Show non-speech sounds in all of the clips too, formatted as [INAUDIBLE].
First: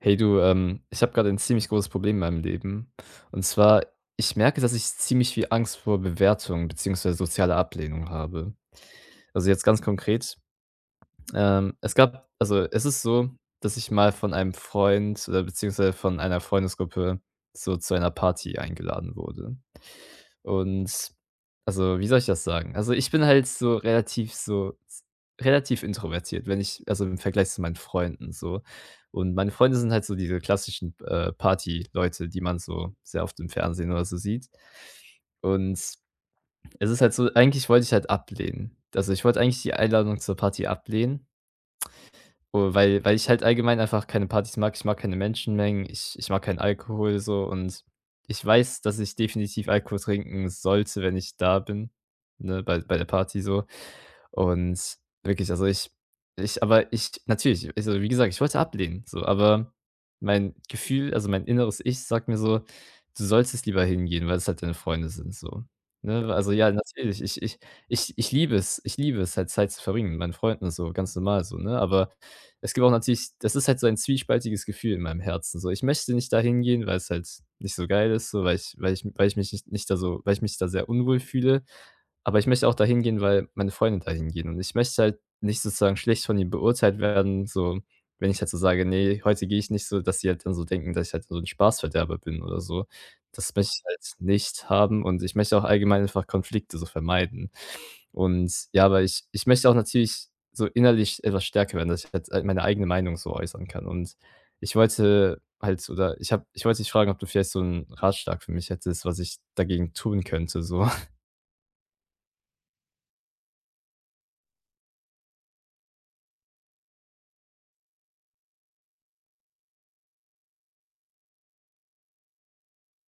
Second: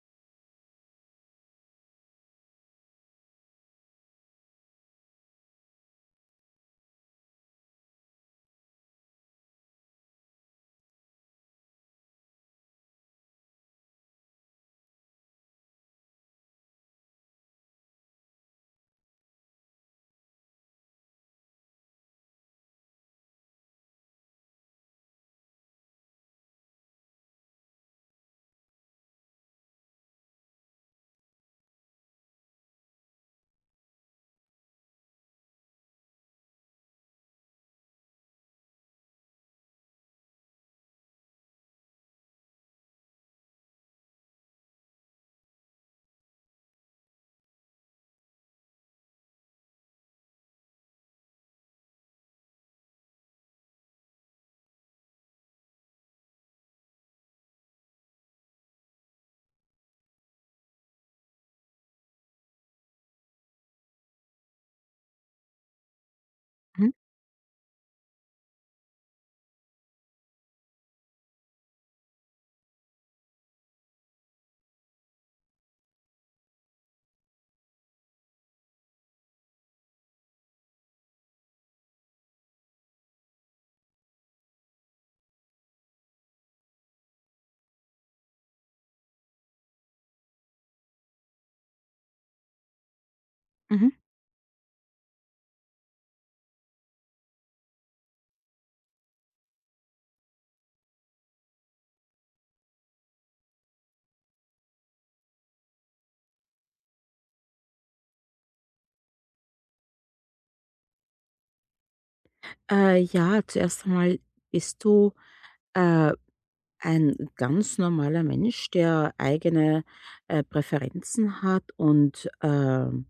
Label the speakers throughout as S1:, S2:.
S1: Hey du, ich habe gerade ein ziemlich großes Problem in meinem Leben. Und zwar, ich merke, dass ich ziemlich viel Angst vor Bewertung beziehungsweise sozialer Ablehnung habe. Also jetzt ganz konkret, es gab also es ist so, dass ich mal von einem Freund oder beziehungsweise von einer Freundesgruppe so zu einer Party eingeladen wurde. Und also, wie soll ich das sagen? Also, ich bin halt so relativ so s relativ introvertiert, wenn ich also, im Vergleich zu meinen Freunden so. Und meine Freunde sind halt so diese klassischen, Leute, die man so sehr oft im Fernsehen oder so sieht. Und es ist halt so, eigentlich wollte ich halt ablehnen. Also, ich wollte eigentlich die Einladung zur Party ablehnen. Oh, weil ich halt allgemein einfach keine Partys mag. Ich mag keine Menschenmengen, ich mag keinen Alkohol so. Und ich weiß, dass ich definitiv Alkohol trinken sollte, wenn ich da bin, ne, bei der Party so. Und wirklich, also ich natürlich, also wie gesagt, ich wollte ablehnen, so, aber mein Gefühl, also mein inneres Ich sagt mir so: „Du solltest lieber hingehen, weil es halt deine Freunde sind", so, ne? Also, ja,
S2: Mhm,
S1: natürlich, ich ich ich ich liebe es halt, Zeit zu verbringen mit meinen Freunden so, ganz normal so, ne? Aber es gibt auch natürlich, das ist halt so ein zwiespältiges Gefühl in meinem Herzen so. Ich möchte nicht da hingehen, weil es halt nicht so geil ist, so, weil ich mich nicht da so weil ich mich da sehr unwohl fühle. Aber ich möchte auch dahin gehen, weil meine Freunde dahin gehen und ich möchte halt nicht sozusagen schlecht von ihnen beurteilt werden, so, wenn ich halt so sage: „nee, heute gehe ich nicht", so, dass sie halt dann so denken, dass ich halt so ein Spaßverderber bin oder so. Das möchte ich
S2: mhm.
S1: halt nicht haben und ich möchte auch allgemein einfach Konflikte so vermeiden. Und ja, aber ich möchte auch natürlich so innerlich etwas stärker werden, dass ich halt meine eigene Meinung so äußern kann. Und ich wollte halt, oder ich wollte dich fragen, ob du vielleicht so einen Ratschlag für mich hättest, was ich dagegen tun könnte, so.
S2: Ja, zuerst einmal bist du, äh, ein ganz normaler Mensch, der eigene, Präferenzen hat und,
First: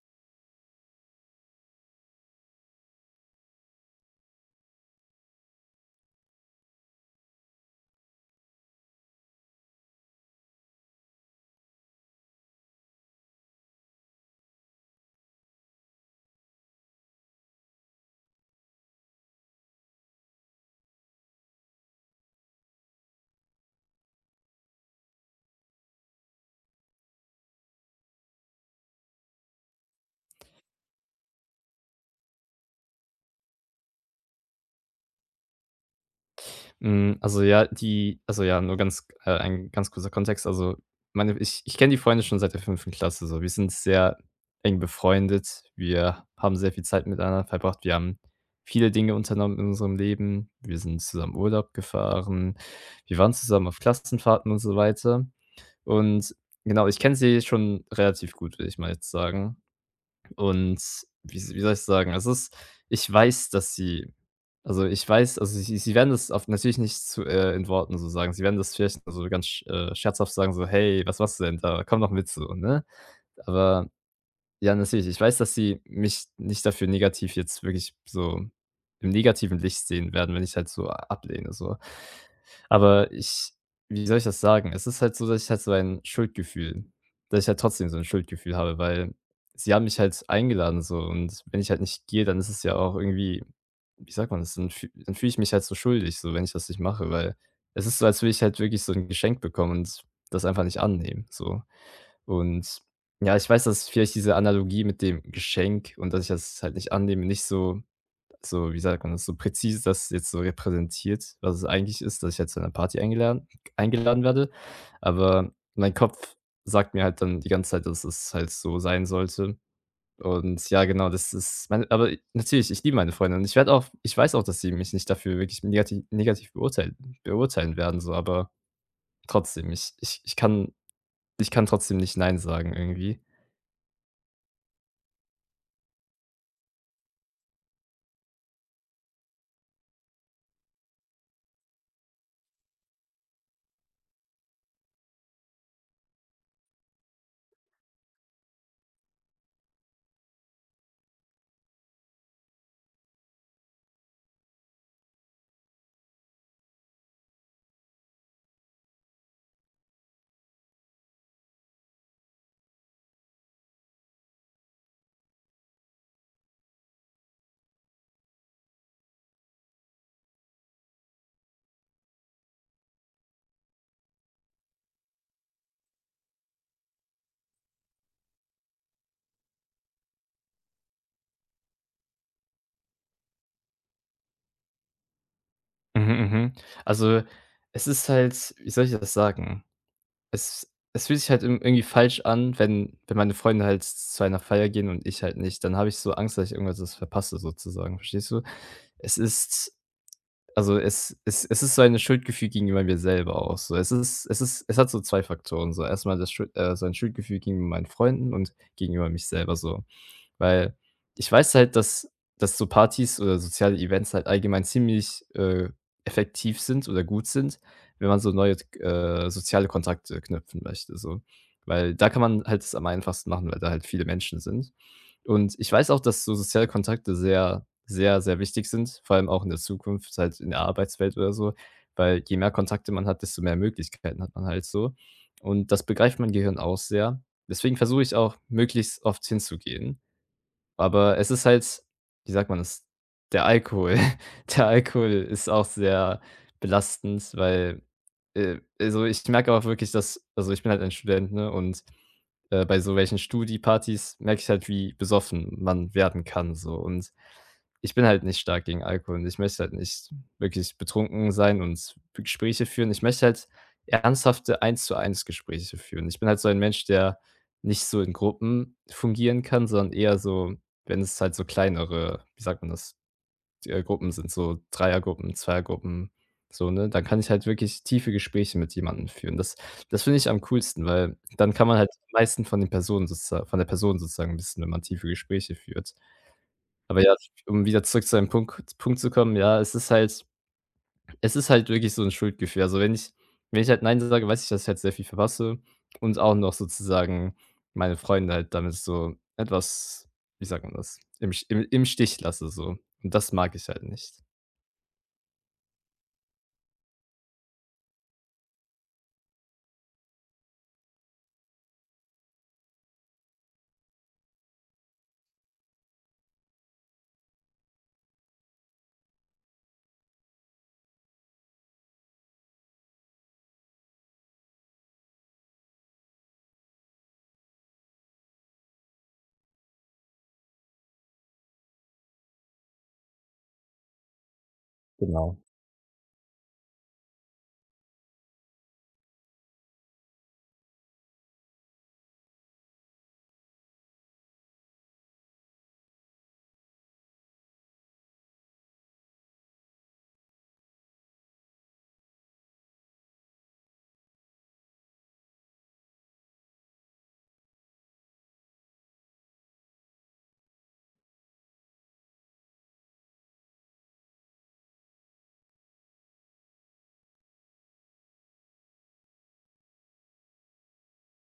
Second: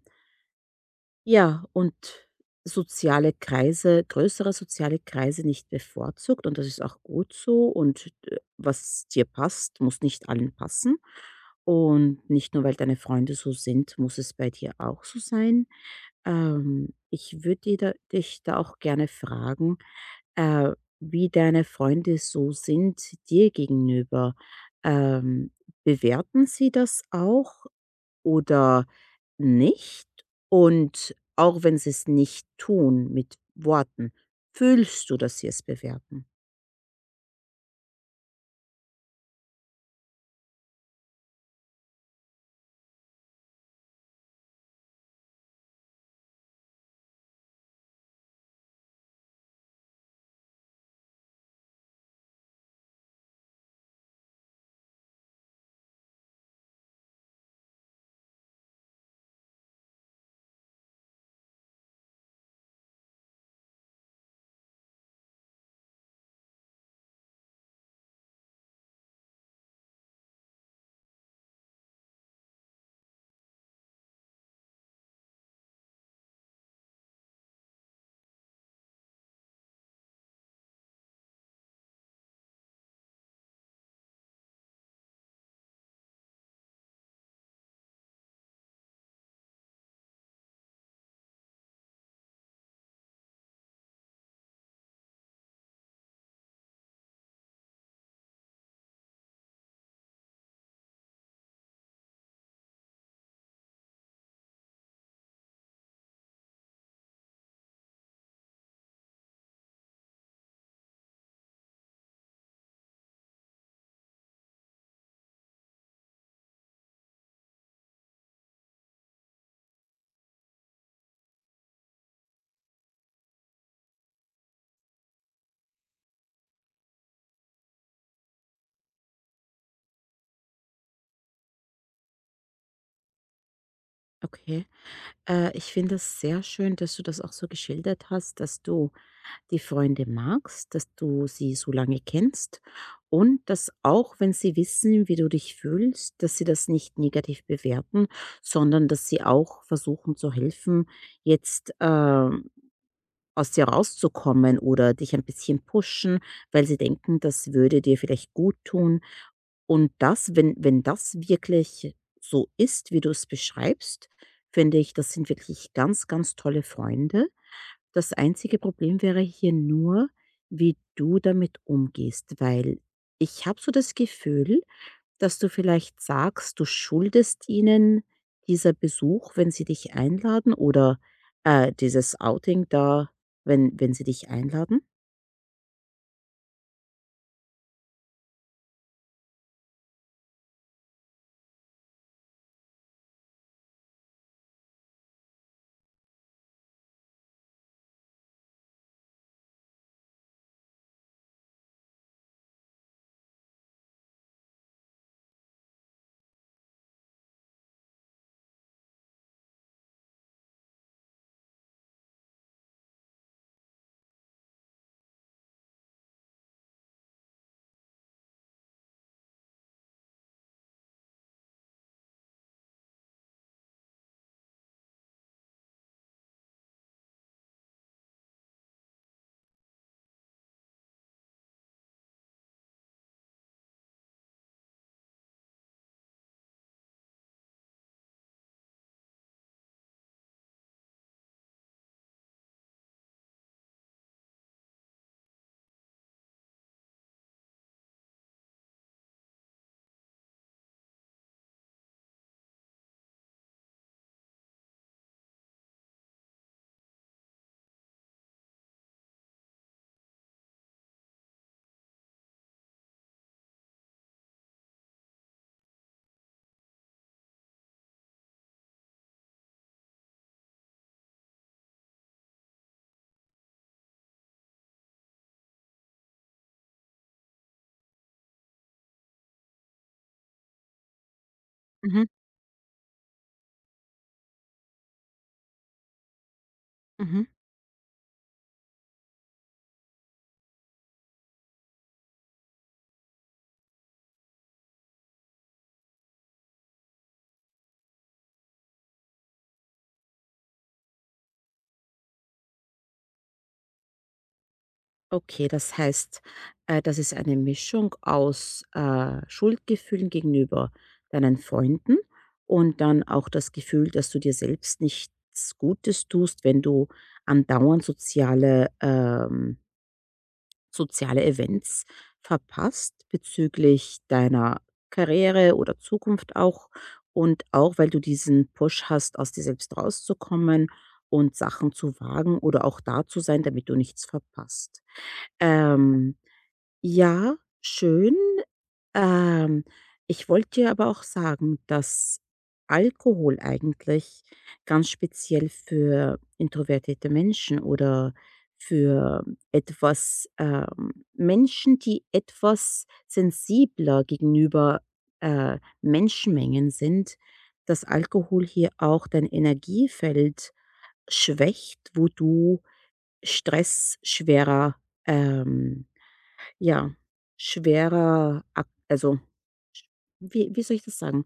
S2: ja, und soziale Kreise größere soziale Kreise nicht bevorzugt, und das ist auch gut so, und, was dir passt, muss nicht allen passen. Und nicht nur, weil deine Freunde so sind, muss es bei dir auch so sein. Ich würde da dich da auch gerne fragen, äh, wie deine Freunde so sind dir gegenüber. Ähm, Bewerten sie das auch, oder nicht? Und auch wenn sie es nicht tun mit Worten, fühlst du, dass sie es bewerten?
S1: Also ja, die also ja, nur ganz ein ganz kurzer Kontext. Also, meine ich kenne die Freunde schon seit der fünften Klasse so. Wir sind sehr eng befreundet. Wir haben sehr viel Zeit miteinander verbracht. Wir haben viele Dinge unternommen in unserem Leben. Wir sind zusammen Urlaub gefahren. Wir waren zusammen auf Klassenfahrten und so weiter. Und genau, ich kenne sie schon relativ gut, würde ich mal jetzt sagen. Und wie soll ich sagen? Es ist ich weiß, dass sie also, ich weiß, sie werden das auf natürlich nicht zu in Worten so sagen. Sie werden das vielleicht so ganz scherzhaft sagen, so: „Hey, was machst du denn da? Komm doch mit so", ne? Aber ja, natürlich. Ich weiß, dass sie mich nicht dafür negativ jetzt wirklich so im negativen Licht sehen werden, wenn ich halt so ablehne, so. Aber ich, wie soll ich das sagen? Es ist halt so, dass ich halt trotzdem so 'n Schuldgefühl habe, weil sie haben mich halt eingeladen so und wenn ich halt nicht gehe, dann ist es ja auch irgendwie, wie sagt man das? Dann fühle ich mich halt so schuldig, so, wenn ich das nicht mache, weil es ist so, als würde ich halt wirklich so 'n Geschenk bekommen und das einfach nicht annehmen, so. Und ja, ich weiß, dass vielleicht diese Analogie mit dem Geschenk und dass ich das halt nicht annehme, nicht so, so, wie sagt man das, so präzise das jetzt so repräsentiert, was es eigentlich ist, dass ich jetzt zu einer Party eingeladen werde. Aber mein Kopf sagt mir halt dann die ganze Zeit, dass es halt so sein sollte. Und ja, genau, das ist natürlich, ich liebe meine Freunde und ich weiß auch, dass sie mich nicht dafür wirklich negativ beurteilen werden so, aber trotzdem, ich ich ich kann trotzdem nicht nein sagen irgendwie.
S2: Okay. Ich finde es sehr schön, dass du das auch so geschildert hast, dass du die Freunde magst, dass du sie so lange kennst, und dass, auch wenn sie wissen, wie du dich fühlst, dass sie das nicht negativ bewerten, sondern dass sie auch versuchen zu helfen, jetzt aus dir rauszukommen oder dich ein bisschen pushen, weil sie denken, das würde dir vielleicht gut tun. Und das, wenn das wirklich so ist, wie du es beschreibst, finde ich, das sind wirklich ganz, ganz tolle Freunde. Das einzige Problem wäre hier nur, wie du damit umgehst, weil ich habe so das Gefühl, dass du vielleicht sagst, du schuldest ihnen dieser Besuch, wenn sie dich einladen, oder, dieses Outing da, wenn sie dich einladen?
S1: Mhm, mhm. Also, es ist halt, wie soll ich das sagen? Es es fühlt sich halt irgen irgendwie falsch an, wenn meine Freunde halt zu einer Feier gehen und ich halt nicht. Dann habe ich so Angst, dass ich irgendwas verpasse sozusagen, verstehst du? Es ist also, es ist so ein Schuldgefühl gegenüber mir selber auch so. Es hat so 2 Faktoren so. Erstmal das Schuld so ein Schuldgefühl gegenüber meinen Freunden und gegenüber mich selber so. Weil ich weiß halt, dass so Partys oder soziale Events halt allgemein ziemlich, effektiv sind oder gut sind, wenn man so neue soziale Kontakte knüpfen möchte so. Weil da kann man halt es am einfachsten machen, weil da halt viele Menschen sind. Und ich weiß auch, dass so soziale Kontakte sehr, sehr, sehr wichtig sind, vor allem auch in der Zukunft, halt in der Arbeitswelt oder so, weil je mehr Kontakte man hat, desto mehr Möglichkeiten hat man halt so. Und das begreift mein Gehirn auch sehr. Deswegen versuche ich auch, möglichst oft hinzugehen. Aber es ist halt, wie sagt man es, der Alkohol. [LAUGHS] Der Alkohol ist auch sehr belastend, weil, also, ich merke auch wirklich, dass, also, ich bin halt ein Student, ne, und, bei so welchen Studi-Partys merke ich halt, wie besoffen man werden kann so. Und ich bin halt nicht stark gegen Alkohol und ich möchte halt nicht wirklich betrunken sein und Gespräche führen. Ich möchte halt ernsthafte Eins-zu-eins Gespräche führen. Ich bin halt so ein Mensch, der nicht so in Gruppen fungieren kann, sondern eher so, wenn es halt so kleinere, wie sagt man das, Gruppen sind, so Dreiergruppen, Zweiergruppen, so, ne? Dann kann ich halt wirklich tiefe Gespräche mit jemandem führen. Das finde ich am coolsten, weil dann kann man halt
S2: Mhm,
S1: am meisten von den Person sozusagen wissen, wenn man tiefe Gespräche führt. Aber ja,
S2: mhm.
S1: um wieder zurück zu einem Punkt zu kommen, ja, es ist halt, wirklich so 'n Schuldgefühl. Also, wenn ich halt nein sage, weiß ich, dass ich halt sehr viel verpasse und auch noch sozusagen meine Freunde halt damit so etwas, wie sagt man das, im St im im Stich lasse so. Und das mag ich halt nicht.
S2: Okay, das heißt, das ist eine Mischung aus, Schuldgefühlen gegenüber deinen Freunden, und dann auch das Gefühl, dass du dir selbst nichts Gutes tust, wenn du andauernd soziale Events verpasst bezüglich deiner Karriere oder Zukunft auch, und auch, weil du diesen Push hast, aus dir selbst rauszukommen und Sachen zu wagen oder auch da zu sein, damit du nichts verpasst.
S1: Genau.
S2: Ähm, ja, schön. Ähm, Ich wollte dir aber auch sagen, dass Alkohol eigentlich ganz speziell für introvertierte Menschen oder für etwas Menschen, die etwas sensibler gegenüber Menschenmengen sind, dass Alkohol hier auch dein Energiefeld schwächt, wo du Stress schwerer, ähm, ja, schwerer, also, wie soll ich das sagen?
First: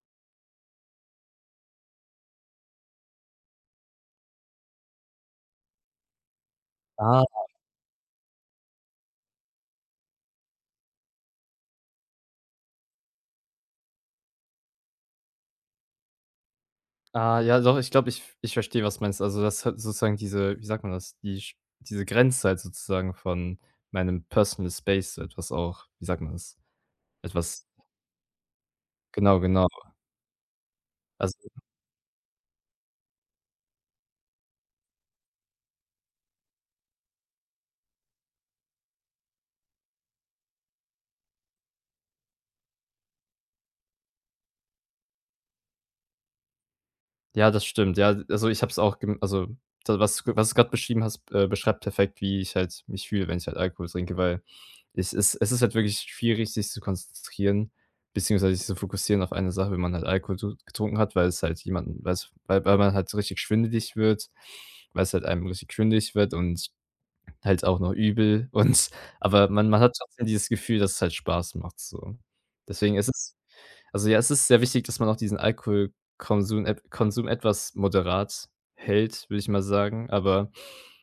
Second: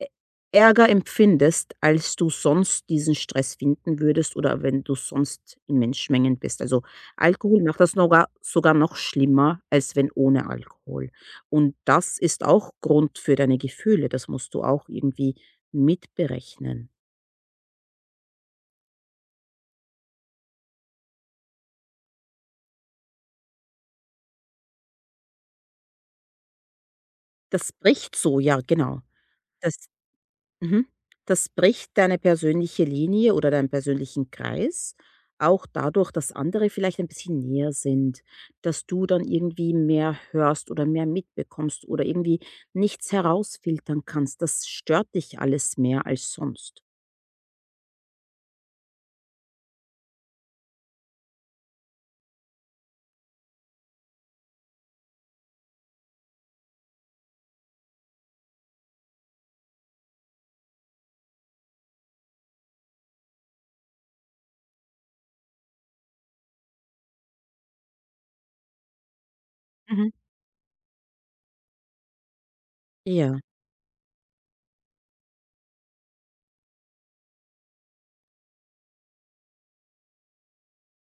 S2: Ä Ärger empfindest, als du sonst diesen Stress finden würdest oder wenn du sonst in Menschenmengen bist. Also,
S1: Ah.
S2: Alkohol macht das nogar sogar noch schlimmer, als wenn ohne Alkohol. Und das ist auch Grund für deine Gefühle. Das musst du auch irgendwie mitberechnen.
S1: Ah, ja, doch, ich glaube, ich verstehe, was du meinst. Also, das hat sozusagen diese, wie sagt man das, diese Grenze halt sozusagen von meinem Personal Space so etwas auch, wie sagt man das? Etwas,
S2: Das bricht so, ja, genau.
S1: genau, genau.
S2: Mhm.
S1: Also,
S2: Das bricht deine persönliche Linie oder deinen persönlichen Kreis, auch dadurch, dass andere vielleicht ein bisschen näher sind, dass du dann irgendwie mehr hörst oder mehr mitbekommst oder irgendwie nichts herausfiltern kannst. Das stört dich alles mehr als sonst.
S1: ja, das stimmt. Ja, also, ich habe es auch gem also, da was du, was du gerade beschrieben hast, beschreibt perfekt, wie ich halt mich fühle, wenn ich halt Alkohol trinke, weil es ist halt wirklich schwierig, sich zu konzentrieren, beziehungsweise sich zu fokussieren auf eine Sache, wenn man halt Alkohol zu getrunken hat, weil es halt jemanden weil's weil weil man halt so richtig schwindelig wird, weil es halt einem richtig schwindelig wird und halt auch noch übel [LAUGHS] und aber man hat
S2: Mhm.
S1: trotzdem dieses Gefühl, dass es halt Spaß macht so. Deswegen ist es,
S2: Ja.
S1: also, ja, es ist sehr wichtig, dass man auch diesen Alkoholkonsum et Konsum etwas moderat hält, würde ich mal sagen. Aber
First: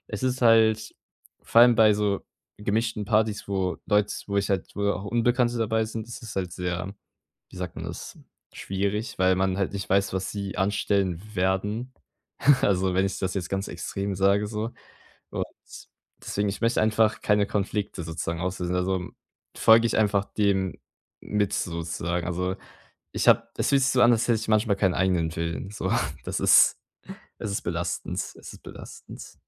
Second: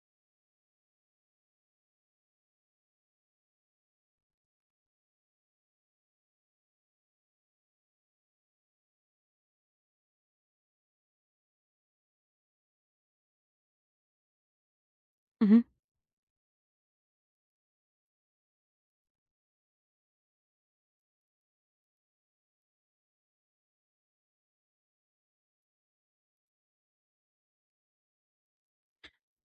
S1: es ist halt, vor allem bei so gemischten Partys, wo ich halt wo auch Unbekannte dabei sind, ist es halt sehr, wie sagt man das, schwierig, weil man halt nicht weiß, was sie anstellen werden. [LAUGHS] Also, wenn ich das jetzt ganz extrem sage so. Und
S2: Mhm.
S1: deswegen, ich möchte einfach keine Konflikte sozusagen auslösen. Also, folge ich einfach dem mit sozusagen. Also, ich habe es fühlt sich so an, als hätte ich manchmal keinen eigenen Willen. So, [LAUGHS] das ist es ist belastend. Es ist belastend.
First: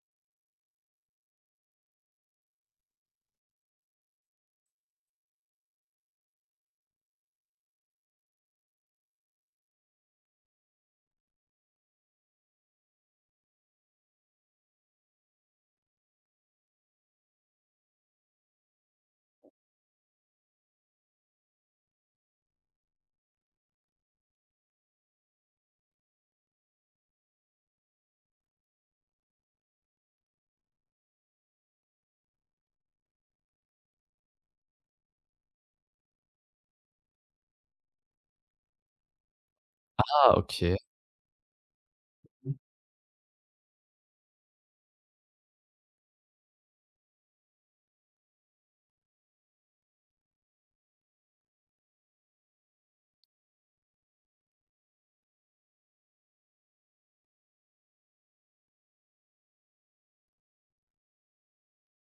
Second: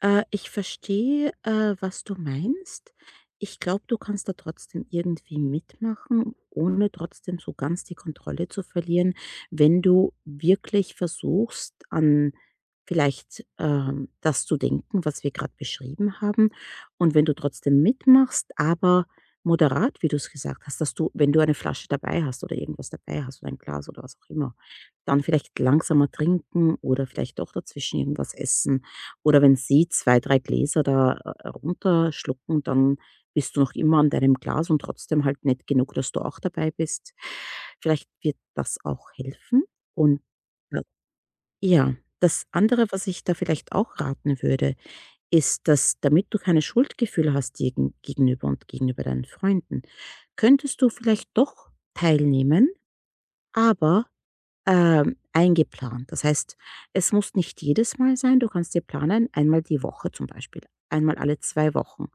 S2: Ich verstehe, was du meinst. Ich glaube, du kannst da trotzdem irgendwie mitmachen, ohne trotzdem so ganz die Kontrolle zu verlieren, wenn du wirklich versuchst, an vielleicht das zu denken, was wir gerade beschrieben haben. Und wenn du trotzdem mitmachst, aber moderat, wie du es gesagt hast, dass du, wenn du eine Flasche dabei hast oder irgendwas dabei hast oder ein Glas oder was auch immer, dann vielleicht langsamer trinken oder vielleicht doch dazwischen irgendwas essen, oder wenn sie 2 3 Gläser da, runterschlucken, dann bist du noch immer an deinem Glas und trotzdem halt nicht genug, dass du auch dabei bist. Vielleicht wird das auch helfen. Und
S1: Ah, okay.
S2: äh, ja, das andere, was ich da vielleicht auch raten würde, ist, dass, damit du keine Schuldgefühle hast gegenüber und gegenüber deinen Freunden, könntest du vielleicht doch teilnehmen, aber eingeplant. Das heißt, es muss nicht jedes Mal sein. Du kannst dir planen, einmal die Woche zum Beispiel, einmal alle 2 Wochen.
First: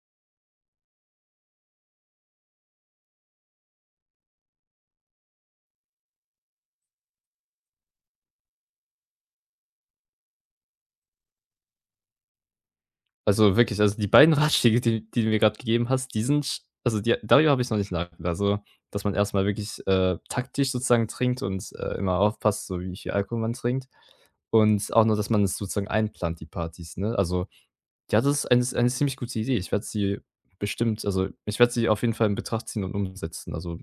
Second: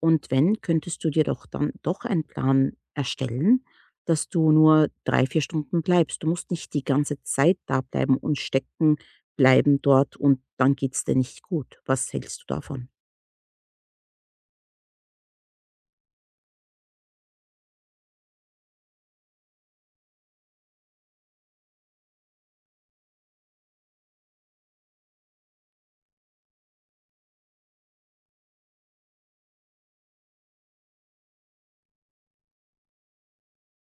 S2: Und wenn, könntest du dir doch dann doch einen Plan erstellen, dass du nur 3 4 Stunden bleibst. Du musst nicht die ganze Zeit da bleiben und stecken bleiben dort und dann geht's dir nicht gut. Was hältst du davon?
S1: Also, wirklich, also, die beiden [LAUGHS] Ratschläge, die du mir gerade gegeben hast, die sind sch also, die, darüber habe ich noch nicht nachgedacht. Also, dass man erstmal wirklich, taktisch sozusagen trinkt und, immer aufpasst, so wie viel Alkohol man trinkt. Und auch nur, dass man es sozusagen einplant, die Partys, ne? Also, ja, das ist eine ziemlich gute Idee. Ich werde sie bestimmt, also, ich werde sie auf jeden Fall in Betracht ziehen und umsetzen. Also,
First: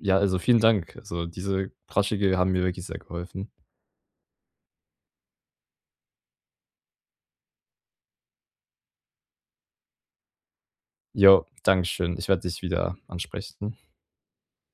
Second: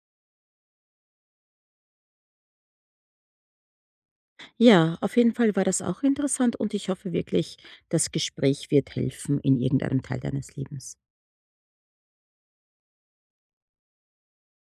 S1: ja, also, vielen Dank. Also, diese Ratschläge haben mir wirklich sehr geholfen.
S2: Ja, auf jeden Fall war das auch interessant und ich hoffe wirklich, das Gespräch wird helfen in irgendeinem Teil deines Lebens.
S1: Jo, danke schön. Ich werde dich wieder ansprechen.